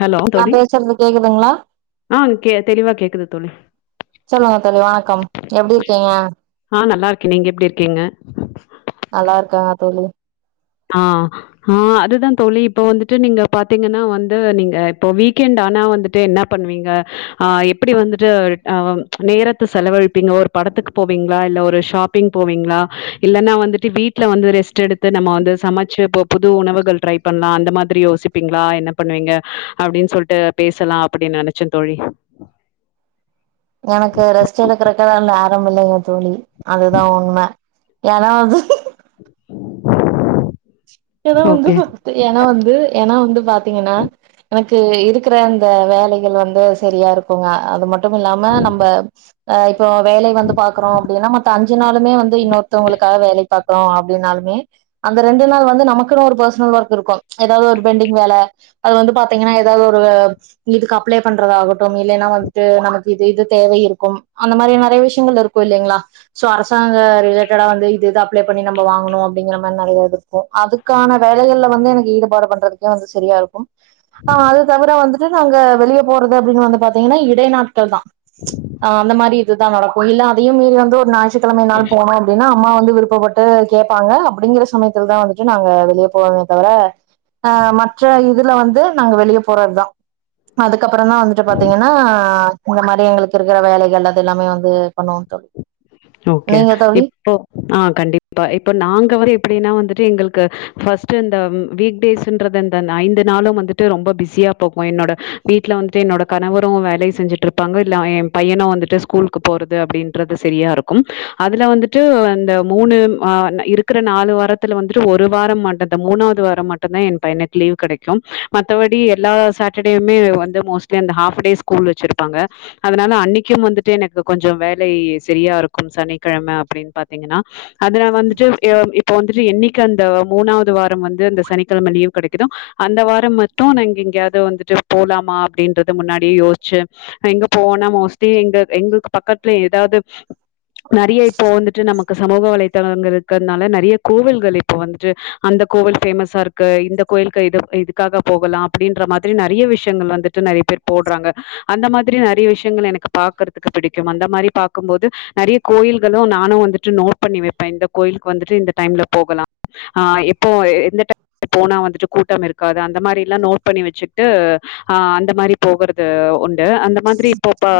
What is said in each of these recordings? hello நா தோடி பேசுறது கேக்குதுங்களா ஆ கே தெளிவா கேக்குது தோலி சொல்லுங்க தோழி வணக்கம் எப்டி இருக்கீங்க ஆ நல்லா நீங்க எப்டி இருக்கீங்க நல்லா இருக்காங்க தோழி ஆ ஆ ஆ அதுதா தோழி இப்போ வந்துட்டு நீங்க பாத்தீங்கன்னா வந்து நீங்க இப்போ வீக்கெண்ட் ஆனா வந்துட்டு என்ன பண்வீங்க ஆ எப்டி வந்துட்டு அ நேரத்த செலவழிப்பீங்க ஒரு படத்துக்கு போவீங்ளா இல்ல ஒரு ஷாப்பிங் போவீங்ளா இல்லனா வந்துட்டு வீட்ல வந்து ரெஸ்ட் எடுத்து நம்மோ வந்து சமைச்சு இப்போ புது உணவுகள் ட்ரை பண்லா அந்த மாதிரி யோசிப்பிங்ளா என்ன பண்வீங்க அப்டின் சொல்லிட்டு பேசலா அப்டின் நனைச்ச தோழி எனக்கு ரெஸ்ட் எடுக்கறக்கு இல்ல அப் நம்பில்லையா தோழி அதுதா உண்மை ஏனா அது ஏதோ வந்து ஓகே எனா வந்து எனா வந்து பாத்தீங்கன்னா எனக்கு இருக்ற அந்த வேலகள் வந்து செரியா இருக்குங்க அது மட் மட்டும் இல்லாம நம்ப அ இப்போ வேலை வந்து பாக்குறோ அப்டின்னா மத்த அஞ்சு நாளுமே வந்து இன்னொருத்தவுங்களுக்காக வேலை பாக் லோ அப்டினாலுமே அந்த ரெண்டு நாள் வந்து நமக்குனு ஒரு பர்சினல் ஒர்க் இருக்கும் எதாவது ஒரு பெண்டிங் வேல அது வந்து பாத்தீங்கன்னா ஏதாவது ஒரு இதுக்கு அப்லே பண்றதாகட்டும் இல்லனா வந்துட்டு நமக்கு இது இது தேவை இருக்கும் அந்த மாரி நறைய விஷயங்கள் இருக்கும் இல்லிங்லா சோ அரசாங்க ரிலேட்டா வந்து இது இது அப்லே பண்ணி நம்போ வாங்கனு அப்டிங்ற மாரி நறைய இருக்கும் அதுக் க்கான வேலைகள்ல வந்து எனக்கு ஈடுபாடு பண்றதுக்கே வந்து செரியா இருக்கும் ஆ அது தவர வந்துட்டு நாங்க வெளிய போறது அப்டின் வந்து பாத்தீங்கன்னா இடை நாட்கள் தா ஆ அந்த மாரி இதுதா நடக்கும் இல்ல அதையும் மீறி வந்து ஒரு ஞாய் தித்தலமை நாள் போனோ அப்டின்னா அம்மா வந்து விருப்பப்பட்டு கேட்பாங்க அப்டிங்ற சமயத்துல தா வந்து நாங்க வெளிய போவோமே தவிர ஆ மற்ற இதுல வந்து நாங்க வெளிய போறது தா அதுக்கப்புறம் தா வந்துட்டு பாத்தீங்கனா இந்த மாரி எங்ளுக்கு இருக்கற வேலைகள் அது எல்லாமே வந்து பண்ணுவோ தோழி ஜோக்கே நீங்க தோழி இப்போ ஆ கண்டிப்பா இப்ப நாங்க வர எப்டினா வந்துட் டு எங்கள்கு ஃபஸ்டு இந்த வீக் டேஸ்ன்றது இந்த நைந்து நாளும் வந்துட்டு ரொம்ப பிஸியா போகு என்னோட வீட்ல வந்துட்டு என்னோட கணவரும் வேலை செஞ்சுட்டிருப்பாங்க இல்ல அ எ பையனும் வந்துட்டு ஸ்கூலுக்கு போறது அப்டின்றது செரியாருக் கும் அதுல வந்துட்டு அந்த மூனு மா ந இருக்குற நாலு வாரத்துல வந்துட்டு ஒரு வாரம் மட்டத்த மூனாவது வாரம் மட்டும் தா எ பையனுக் லீவு கெடைக்கும் மத்தபடி எல்லா சாட்டர்டேயுமே வந்து மோஸ்டிலி இந்த ஆஃப்படே ஸ்கூல் வச்சிருப்பாங்க அதனால அன்னைக்கும் வந்துட்டு எனக்கு கொஞ்சோ வேலை செரியாருக் சனிக்கிழமை அப்படின்னு பாத்தீங்கன்னா அது வந்துட்டு இப்ப வந்துட்டு என்னைக்கு அந்த மூணாவது வாரம் வந்து அந்த சனிக்கிழமை லீவ் கிடைக்குதும் அந்த வாரம் மட்டும் நாங்க எங்கேயாவது வந்துட்டு போலாமா அப்படின்றது முன்னாடியே யோசிச்சு எங்க போவோனா மோஸ்ட்லி எங்க எங்களுக்கு பக்கத்துல ஏதாவது நிறைய இப்போ வந்துட்டு நமக்கு சமூக வலைதளங்கள் இருக்கிறதுனால நிறைய கோவில்கள் இப்போ வந்துட்டு அந்த கோவில் பேஃமஸா இருக்கு இந்த கோவிலுக்கு இது இதுக்காக போகலாம் அப்படின்ற மாதிரி நிறைய விஷயங்கள் வந்துட்டு நிறைய பேர் போடுறாங்க அந்த மாதிரி நிறைய விஷயங்கள் எனக்கு பாக்குறதுக்கு பிடிக்கும் அந்த மாதிரி பார்க்கும் போது நிறைய கோயில்களும் நானும் வந்துட்டு நோட் பண்ணி வைப்பேன் இந்த கோயிலுக்கு வந்துட்டு இந்த டைம்ல போகலாம் ஆஹ் இப்போ எந்த டைம்ல போனா வந்துட்டு கூட்டம் இருக்காது அந்த மாதிரி எல்லாம் நோட் பண்ணி வச்சுட்டு அஹ் அந்த மாதிரி போகறது உண்டு அந்த மாதிரி இப்போப்ப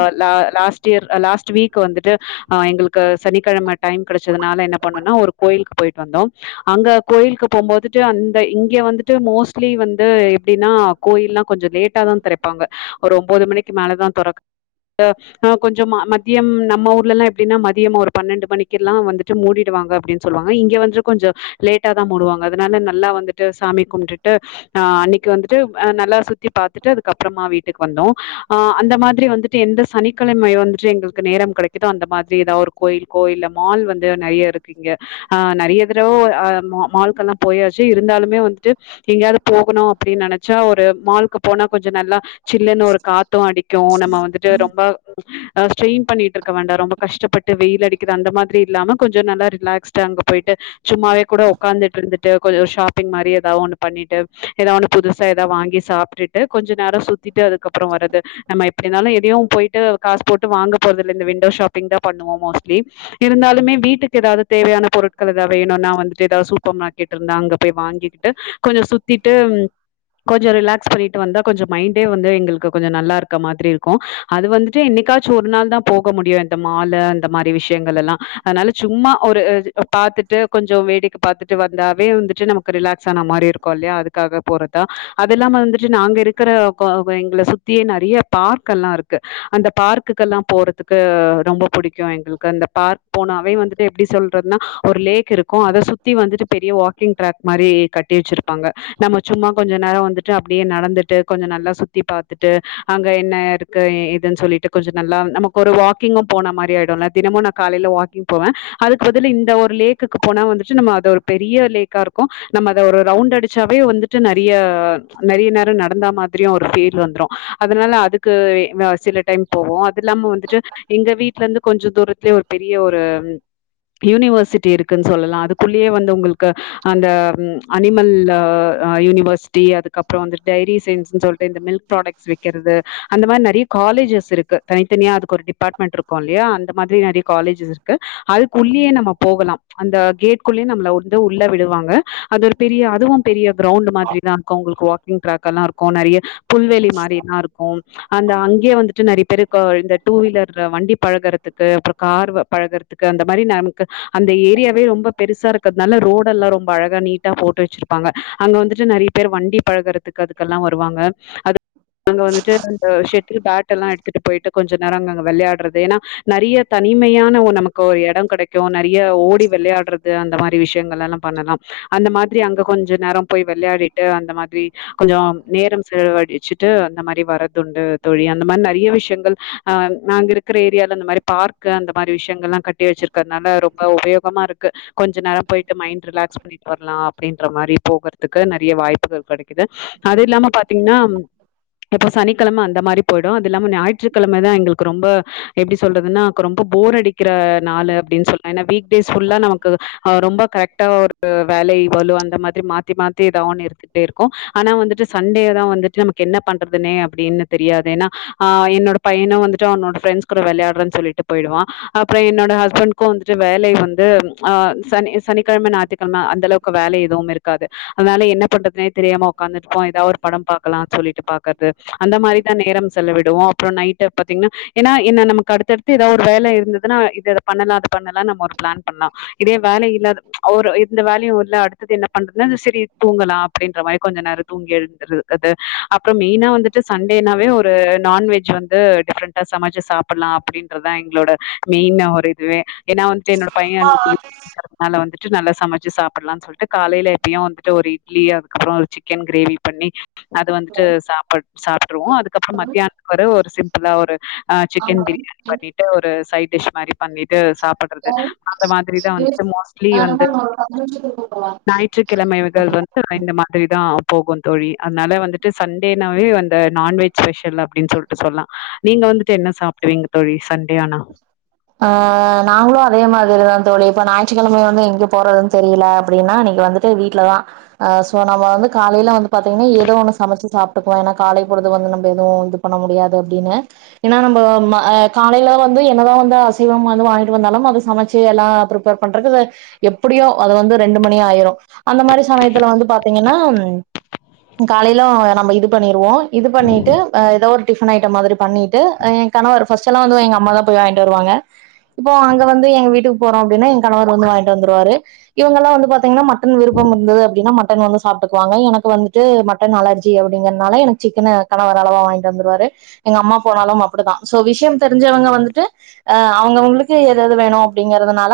லாஸ்ட் இயர் லாஸ்ட் வீக் வந்துட்டு ஹ எங்களுக்கு சனிக்கிழமை டைம் கிடைச்சதுனால என்ன பண்ணும்னா ஒரு கோயிலுக்கு போயிட்டு வந்தோம் அங்க கோயிலுக்கு போகும்போதுட்டு அந்த இங்க வந்துட்டு மோஸ்ட்லி வந்து எப்படின்னா கோயில்லாம் கொஞ்சம் லேட்டா தான் தெறப்பாங்க ஒரு ஒன்பது மணிக்கு மேலதான் திற கொஞ்சம் மத்தியம் நம்ம ஊர்லல்லாம் எப்படினா மதியமா ஒரு பன்னெண்டு மணிக்கெ எல்லாம் வந்துட்டு மூடிடுவாங்க அப்படின்னு சொல்லுவாங்க இங்க வந்துட்டு கொஞ்சம் லேட்டா தான் முடுவாங்க அதனால நல்லா வந்துட்டு சாமி கும்பிட்டு அஹ் அன்னைக்கு வந்துட்டு நல்லா சுத்தி பார்த்தட்டு அதுக்க அப்புறமா வீட்டுக்கு வந்தோம் அஹ் அந்த மாதிரி வந்துட்டு எந்த சனிக்கிழம வந்துட்டு எங்களுக்கு நேரம் கிடைக்குதோ அந்த மாதிரி எதா ஒரு கோயில் கோயில மால் வந்து நிறைய இருக்கு இங்க ஆஹ் நிறைய தடவ ஆஹ் மால்க எல்லாம் போயாச்சு இருந்தாலுமே வந்துட்டு எங்கயாவது போகணும் அப்படின்னு நினைச்சா ஒரு மால்கு போனா கொஞ்சம் நல்லா சில்லன்னு ஒரு காத்தும் அடிக்கும் நம்ம வந்துட்டு ரொம்ப ஸ்ட்டெயின் பண்ணிட்டு இருக்க வேண்டாம் ரொம்ப கஷ்டப்பட்டு வெயில் அடிக்குது அந்த மாதிரி இல்லாம கொஞ்சம் நல்லா ரிலாக்ஸ்ட் அங்கே போய்ட்டு சும்மாவே கூட உட்காந்துட்டு இருந்துட்டு கொஞ்சம் ஷாப்பிங் மாதிரி ஏதாவது ஒன்னு பண்ணிட்டு ஏதாவ ஒன்று புதுசாக ஏதாவது வாங்கி சாப்பிட்டுட்டு கொஞ்சம் நேரம் சுத்திட்டு அதுக்கப்புறம் வரது நாம எப்படி இருந்தாலும் எதையும் போயிட்டு காசு போட்டு வாங்க போறதில்லலை இந்த விண்டோ ஷாப் ஷாப்பிங் பண்ணுவோம் மோஸ்ட்டீலி இருந்தாலுமே வீட்டுக்கு ஏதாவது தேவையான பொருட்கள் எதாவது வேணும்னா வந்துட்டு எதாவது சூப்பர் மார்கெட் இருந்தா அங்க போய் வாங்கிட்டு கொஞ்சம் சுத்திட்டு கொஞ்சம் ரிலாக்ஸ் பண்ட்டு கொஞ்சம் ம வந்து கொஞ்சம் மைண்ட்டே வந்து எங்களுக்கு கொஞ்சம் நல்லா இருக்க மாதிரி இருக்கும் அது வந்துட்டு என்னைக்காச்சும் ஒரு நாள் தான் போக முடியும் மாலு அந்த மாதிரி விஷயங்கள் எல்லாம் அதனால சும்மா ஒரு பாரத்துட்டு கொஞ்சம் வேடிக்கை பாரத்துட்டு வந்தாவே வந்துட்டு நமக்கு ரிலாக்ஸ் ஆன மாதிரி இருக்கும் இல்லையா அதுக்காக போறதா அது இல்லாம வந்துட்டு நாங்க இருக்கிற எங்களை சுத்தியே நிறைய பார்க்க் எல்லாம் இருக்கு அந்த பார்க்குக்குெல்லாம் போறதுக்கு ரொம்ப பிடிக்கும் எங்களுக்கு அந்த பார்க் போனவை வந்துட்டு எப்படி சொல்றதுன்னா ஒரு லேக் இருக்கும் அத சுத்த சுத்தி வந்துட்டு பெரிய வாக்கிங் ட்ராக் மாரி கட்டி வச்சிருப்பாங்க நம்ம சும்மா கொஞ்சோ நேரோ வந்துட்டு அப்டியே நடந்துட்டு கொஞ்ச நல்லா சுத்தி பாத்துட்டு அங்க என்ன இருக்கு ஏதுன்னு சொல்லிட்டு கொஞ்ச நல்லா நமக்கு ஒரு வாக்கிங்கு தினமும் நான் காலையில வாக்கிங் போவேன் அதுக்கு பதிலா இந்த ஒரு லேக்கு போனா வந்துட்டு நம்ம அ ஒரு பெரிய லேக்கா இருக்கும் நம்ம அத ஒரு ரவுண்ட் அடிச்சாவே வந்துட்டு நிறைய நிறைய நேரம் நடந்த மாதிரியும் ஒரு பீல் வந்துரும் அதனால அதுக்கு சில டைம் போவோம் அது இல்லாம வந்துட்டு எங்க வீடல இருந்து கொஞ்ச தூரத்துலயே ஒரு பெரிய ஒரு யூனிவர்சிட்டி இருக்குன்னு சொல்லலாம் அதுக்குள்ளயே வந்து உங்களுக்கு அந்த அனிமல் யூனிவர்சிட்டி அதுக்கப்புறம் வந்து டைரி சயின்ஸ்ன்னு சொல்லிட்டு இந்த மில்க் ப்ராடக்ட்ஸ் விக்கிறது அந்த மாதிரி நிறைய காலேஜஸ் இருக்கு தனித்தனியா அதுக்கு ஒரு டிபார்ட்மெண்ட் இருக்கு இல்லையா அந்த மாதிரி நிறைய காலேஜஸ் இருக்கு அதுக்குள்ளேயே நம்ம போகலாம் அந்த கேட்குள்ளேயே நம்ம வந்து உள்ள விடுவாங்க அது ஒரு பெரிய அதுவும் பெரிய கிரௌண்ட் மாதிரி தான் உங்களுக்கு வாக்கிங் ட்ராக் எல்லா இருக்கும் நிறைய புல்வேலி மாதிரில்லாம் இருக்கும் அந்த அங்கேயே வந்துட்டு நிறைய பேரு டூ வீலர் வண்டி பழகறதுக்கு அப்புறம் கார் பழகுறதுக்கு அந்த மாதிரி நமக்கு அந்த ஏரியாவே ரொம்ப பெருசா இருக்கிறதுனால ரோடுல்லாம் ரொம்ப அழகா நீட்டா போட்டு வச்சிருப்பாங்க அங்கே வந்துட்டு நிறைய பேர் வண்டி பழகுறதுக்கு அதுக்கெல்லாம் வருவாங்க அது அங்க வந்துட்டு அ ஷட்டில் பேட் எல்லா எடுத்துட்டு போயிட்டு கொஞ்ச நேரம் அ வெளையாடுறது ஏன்னா நிறைய தனிமையான நமக்கு ஒரு இடம் கிடைக்கும் நிறைய ஓடி விளையாடுறது அந்த மாதிரி விஷயங்கள் எல்லா பண்ணலாம் அந்த மாதிரி அங்க கொஞ்சம் நேரம் போய் விளையாடிட்டு அந்த மாதிரி கொஞ்சம் நேரம் செலவடிச்சுட்டு அந்த மாதிரி வரறதுண்டு தோழி அந்த மாதிரி நிறைய விஷயங்கள் அஹ் நாங்க இருக்கிற ஏரியாலில இந்த மாதிரி பார்க்க அந்த மாதிரி விஷயங்கள்ல்லாம் கட்டி வச்சிருக்கிறதுனால ரொம்ப உபயோகமா இருக்கு கொஞ்ச நேரம் போயிட்டு மைண்ட் ரிலாக்ஸ் பண்ணிட்டு வரலாம் அப்படின்ற மாதிரி போகறதுக்கு நிறைய வாய்ப்புகள் கிடைக்கிது அது இல்லாம பாத்தீங்கன்னா இப்போ சனிக்கிழமை அந்த மாதிரி போயிடும் அது இல்லாம ஞாயிற்றுக்கிழமைதா எங்களுக்கு ரொம்ப எப்படி சொல்றதுனா ரொம்ப போர் அடிக்கிற நாள் அப்படின்னு சொல்லிட்டு நமக்கு ரொம்ப கரெக்டா ஒரு வேலை பளு அந்த மாதிரி மாத்தி மாத்தி ஏதாவது ஒன்னு இருந்துட்டே இருக்கும் ஆனா வந்துட்டு சண்டே தான் வந்துட்டு நமக்கு என்ன பண்றதுனு அப்படின்னு தெரியாது ஏன்னாஹ் என்னோட பையன வந்து அவனோட ஃப்ரெண்ட்ஸ் கூட விளையாடுறேன்னு சொல்லிட்டு போயிடுவான் அப்புறம் என்னோட ஹஸ்பண்ட வந்துட்டு வேலை வந்து சனி சனிக்கிழமை ஞாயிறுக்கிழமை அந்தளவுக்கு வேலை எதுவும் இருக்காது அதனால என்ன பண்றதுனே தெரியாம ஒக்காந்து இருப்போம் ஒரு படம் பார்க்கலாம்னு சொல்லிட்டு அந்த மாதிரி தான் நேரம் செவிடுவோம் அப்புறம் நைட்டு பார்த்தீங்கன்னா என்ன நமக்கு அடுத்தடுத்து ஏதாது ஒரு வேலை இருந்ததுன்னா இது பண்ணலாம் அது பண்ணலாம் நம்ம ஒரு பிளான் பண்ணலாம் இதே வேலை இல்ல ஒரு வேலையு இல்ல அடுத்தது என்ன பண்றதுன்ன செரி தூங்கலாம் அப்படின்ற மாதிரி கொஞ்ச நேரம் தூங்கி எழுந்திருக்குறது அப்புறம் மெயினா வந்துட்டு சண்டேனாவே ஒரு நான்வெஜ் வந்து டிஃப்ரெண்டா சமைச்சு சாப்பிடலாம் அப்படின்றதா எங்களோட மெயின் ஒரு இதுவே ஏன்னா வந்துட்டு என்னோட பையன்மேல வந்துட்டு ட்டு நல்லா சமைச்சி சாப்பிட்லாம்னு சொல்லிட்டு காலையில் எப்பயும் வந்துட்டு ஒரு இட்லி அதுக்கப்புறம் சிக்கன் கிரேவி பண்ணி அது வந்துட்டு சாப்பாடு சாப்பிட்ருவோம் அதுக்கப்புறம் மத்தியானத்துக்கு வேற ஒரு நல்லா ஒரு ஆஹ சிக்கன் ஆமா பிரியாணி பண்ணிட்டு ஒரு சைட் டிஸ் மாரி பண்ணிட்டு சாப்பிடுறது அந்த மாதிரிதான் வந்துட்டு மோஸ்ட்லி ஆ வந்து மேம் ஒரு பத்து நிமிஷத்துல கூப்படவா ஞாயிற்றுக்கிழமைகள் வந்து இந்த மாதிரிதான் போகும் தோழி அதனால வந்துட்டு சண்டேனாவே வந்த நான்வெஜ் ஸ்பெஷல் அப்படின்னு சொல்லிட்டு சொல்லலாம் நீங்க வந்துட்டு என்ன சாப் ஆ நாங்களு அதே மாரிதா தோழி இப்ப ஞாயிற்றுக்கிழம வந்து எங்க போறதுன் தெரியல அப்டின்னா இன்னிக்கு வந்துட்டு வீட்டுல தா ஆ சோ நம்ம வந்து காலையல வந்து பாத்தீங்கன்னா ஏதோ ஒண்ணு சமைச்சு சாப்ட்டுக்குவோ ஏனா காலை பொழுது வந்து நம்ம எதுவு இது பண்ண முடியாது அப்டின்னு ஏனா நம்ப ம ஆ காலையல வந்து என்ன தா வந்து அசைவம் வந்து வாங்கிட்டு வந்தாலு அத சமைச்சு எல்லா ப்ரிப்பேர் பண்றக்கு எப்டியோ அது வந்து ரெண்டு மணி ஆயிரு அந்த மாரி சமயத்துல வந்து பாத்தீங்கன்னா ம் காலையல நம்ப இது பண்ணிருவோ இது பண்ணிட்டு அ ஏதோ ஒரு டிஃபன் ஐட்ட மாதிரி பண்ணிட்டு எ கணவர் ஃபஸ்ட் எல்லா வந்து எங்க அம்மா தா போய் வாங்கிட்டு வருவாங்க இப்போ அங்க வந்து எங்க வீட்டுக்கு போறோ அப்டினா எங் கணவர் வந்து வாங்கிட்டு வந்துரூவாரு இவங்கல்லா வந்து பாத்தீங்கன்னா மட்டன் விருப்ப இருந்தது அப்டின்னா மட்டன் வந்து சாப்ட்டுக்குவாங்க எனக்கு வந்துட்டு மட்டன் அலர்ஜி அப்டிங்கறதனால எனக்கு சிக்கன் கணவர் அளவா வாங்கிட்டு வந்துருவாரூ எங்க அம்மா போனாலு அப்டி தா போ விஷயம் தெரிஞ்சவங்க வந்துட்டு அவுங்கவுங்களுக்கு எது எது வேணு அப்டிங்கறதுனால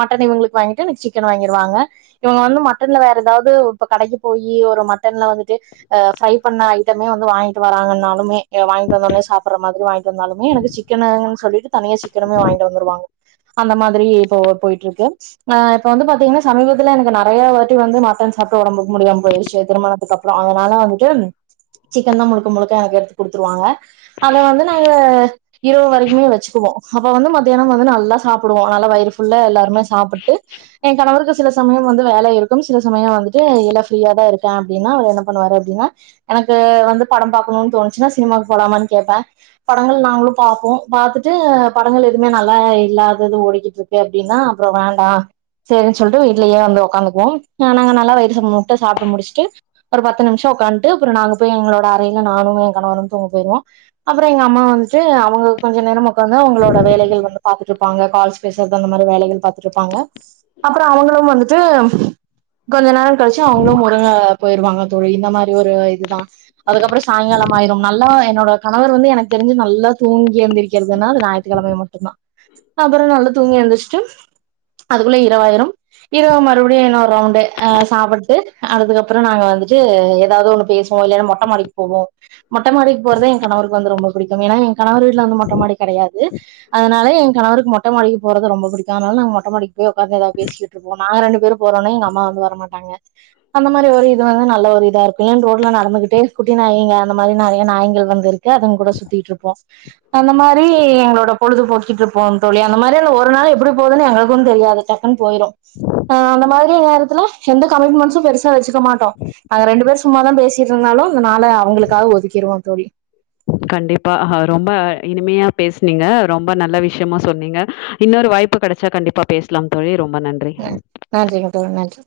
மட்டன் இவங்களுக்கு வாங்கிட்டு என்னக் சிக்கன் வாங்கிருவாங்க இவங்க வந்து மட்டன்ல வேற ஏதாது இப்ப கடைக்கு போயி ஒரு மட்டன்ல வந்துட்டு அ ஃப்ரை பண்ண ஐட்டமே வந்து வாங்கிட்டு வராங்கன்னாலுமே வாங்கிட்டு வந்தோடனே சாப்டுற மாரி வாங்கிட்டு இருந்தாலுமே எனக்கு சிக்கன்னு சொல்லிட்டு தனியா சிக்கனுமே வாங்கிட்டு வந்துருவாங்க அந்த மாதிரி இப்போ போயிட்ருக்கு ஆ இப்ப வந்து பாத்தீங்கன்னா சமீபத்துல எனக்கு நறையா வாட்டி வந்து மட்டன் சாப்ட்டு ஒடம்புக்கு முடியாம போயிருச்சி திருமணத்துக்கு அப்புறம் அதனால வந்துட்டு சிக்கன் தா முழுக்க முழுக்க எனக்கு எடுத்து குடுத்துருவாங்க அத வந்து நாங்க இரவு வரைக்குமே வச்சுக்குவோ அப்ப வந்து மத்தியானம் வந்து நல் நல்லா சாப்புடுவோ நல்ல வயிறு ஃபுல்ல எல்லாருமே சாப்புட்டு எ கணவருக்கு சில சமய வந்து வேல இருக்கும் சில சமய வந்துட்டு இல்ல ஃப்ரீயா தா இருக்கே அப்டின்னா அவர் என்ன பண்ணுவாரு அப்டின்னா எனக்கு வந்து பட பாக்கணுன் தோனுச்சினா சினிமாவுக்கு போலாமானு கேப்பே படங்கள் நாங்களு பாப்போ பாத்துட்டு படங்கள் எதுவுமே நல்லா இல்லாதது ஓடிக்கிட்டு இருக்கு அப்டின்னா அப்புற வேண்டா சரின் சொல்ட்டு வீட்லயே வந்து ஓக்காந்துக்குவோம் நாங்க நல்லா வயிறு முட்ட சாப்ட்டு முடிச்சுட்டு ஒரு பத்து நிமிஷ ஓக்கான்ட்டு அப்புற நாங்க போய் எங்களோட அறையல நானு என் கணவரு தூங்க போயிருவ அதுக் இந்த எங்க அம்மா வந்துட்டு அவுங்க கொஞ்ச நேர ஓக்காந்து அவுங்களோட வேலைகள் வந்து பாத்துட்டு இருப்பாங்க கால்ஸ் பேசறது அந்த மாரி வேலைகள் பாத்துட்டு இருப்பாங்க அப்புற அவுங்களும் வந்துட்டு ம் கொஞ்ச நேர கழிச்சு அவுங்களும் ஒழுங்க போயிருவாங்க தோழி இந்த மாரி ஒரு இதுதா அதுக்கப்புற சாயங்காலம் ஆயிரு நல்லா என்னோட கணவர் வந்து எனக்கு தெரிஞ்சி நல்லா தூங்கி எழுந்திகிறதுனா அது ஞாய்த்துகிழம மட்டு தா அப்பற நல்லா தூங்கி எழுந்ச்சுட்டு அதுக்குள்ள இரவாயிரும் இரவு மறுபடியு இன்னோரு ரவுண்டு அ சாப்புட்டு அதுக்கப்பற நாங்க வந்துட்டு ஏதாவது ஒண்ணு பேசுவோ இல்லனா மொட்ட மாடிக்கு போவோ மொட்ட மாடிக்கு போறது என் கணவருக்கு வந்து ரொம்ப புடிக்கும் ஏனா என் கணவர் வீட்டு வந்து மொட்டமாடி கெடையாது அதனால எ கணவருக்கு மொட்ட மாடிக்கு போறது ரொம்ப புடிக்கு அதனால நாங்க மொட்ட மாட்டிக்கு போய் ஓக்காந்து ஏதாவது பேசிக்கிட்டு இருப்போ நாங்க ரெண்டு பேரு போறோன்னு எங்க அம்மா வந்து வரமாட்டாங்க அந்த மாரி ஒரு இது வந்து நல்ல ஒரு இத இருக்கு இ ஏன்ன ரோட்ல நடந்துகிட்டு குட்டி நாயிங்க அந்த மாரி நெறைய நாய்ங்கள் வந்துருக்கு அதுங்க கூட சுத் சுத்திட்ருப்போ அந்த மாரி ஏ எங்ளோட பொழுது போக்கிட்ருப்போ தோழி அந்த மாரி ஒரு நாள் எப்டி போதுன் எங்களுக்கு தெரியாது டக்குன்னு போயிரு அந்த மாரி நேரத்துல எந்த கமிட்மெண்ட்ஸும் பெருசா வச்சுக்க மாட்டோ நாங்க ரெண்டு பேரு சும்மாதா பேசிட் இருந்தாலு அந்த நாள அவுங்களுக்காக ஒதுக்கிருவோ தோழி கண்டிப்பா அ ரொம்ப இனிமையா பேஸ்னீங்க ரொம்ப நல்ல விஷயமா சொன்னீங்க இன்னொரு வாய்ப்பு கெடைச்சா கண்டிப்பா பேசலா தோழி ரொம்ப நன்றி ஆ நன்றி மிக்க நன்றி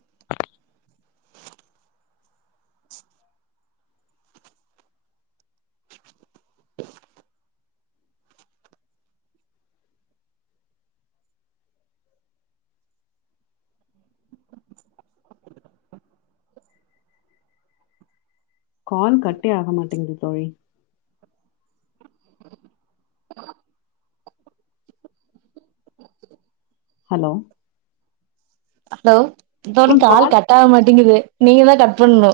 கால் கட்டே ஆக மாட்டேங்குது தோழி உ [inaudible] ஹலோ ஹலோ ஆ தோழி கா கால் கட்ட ஆக மாட்டேங்கிது நீங்க தா கட் பண்ணு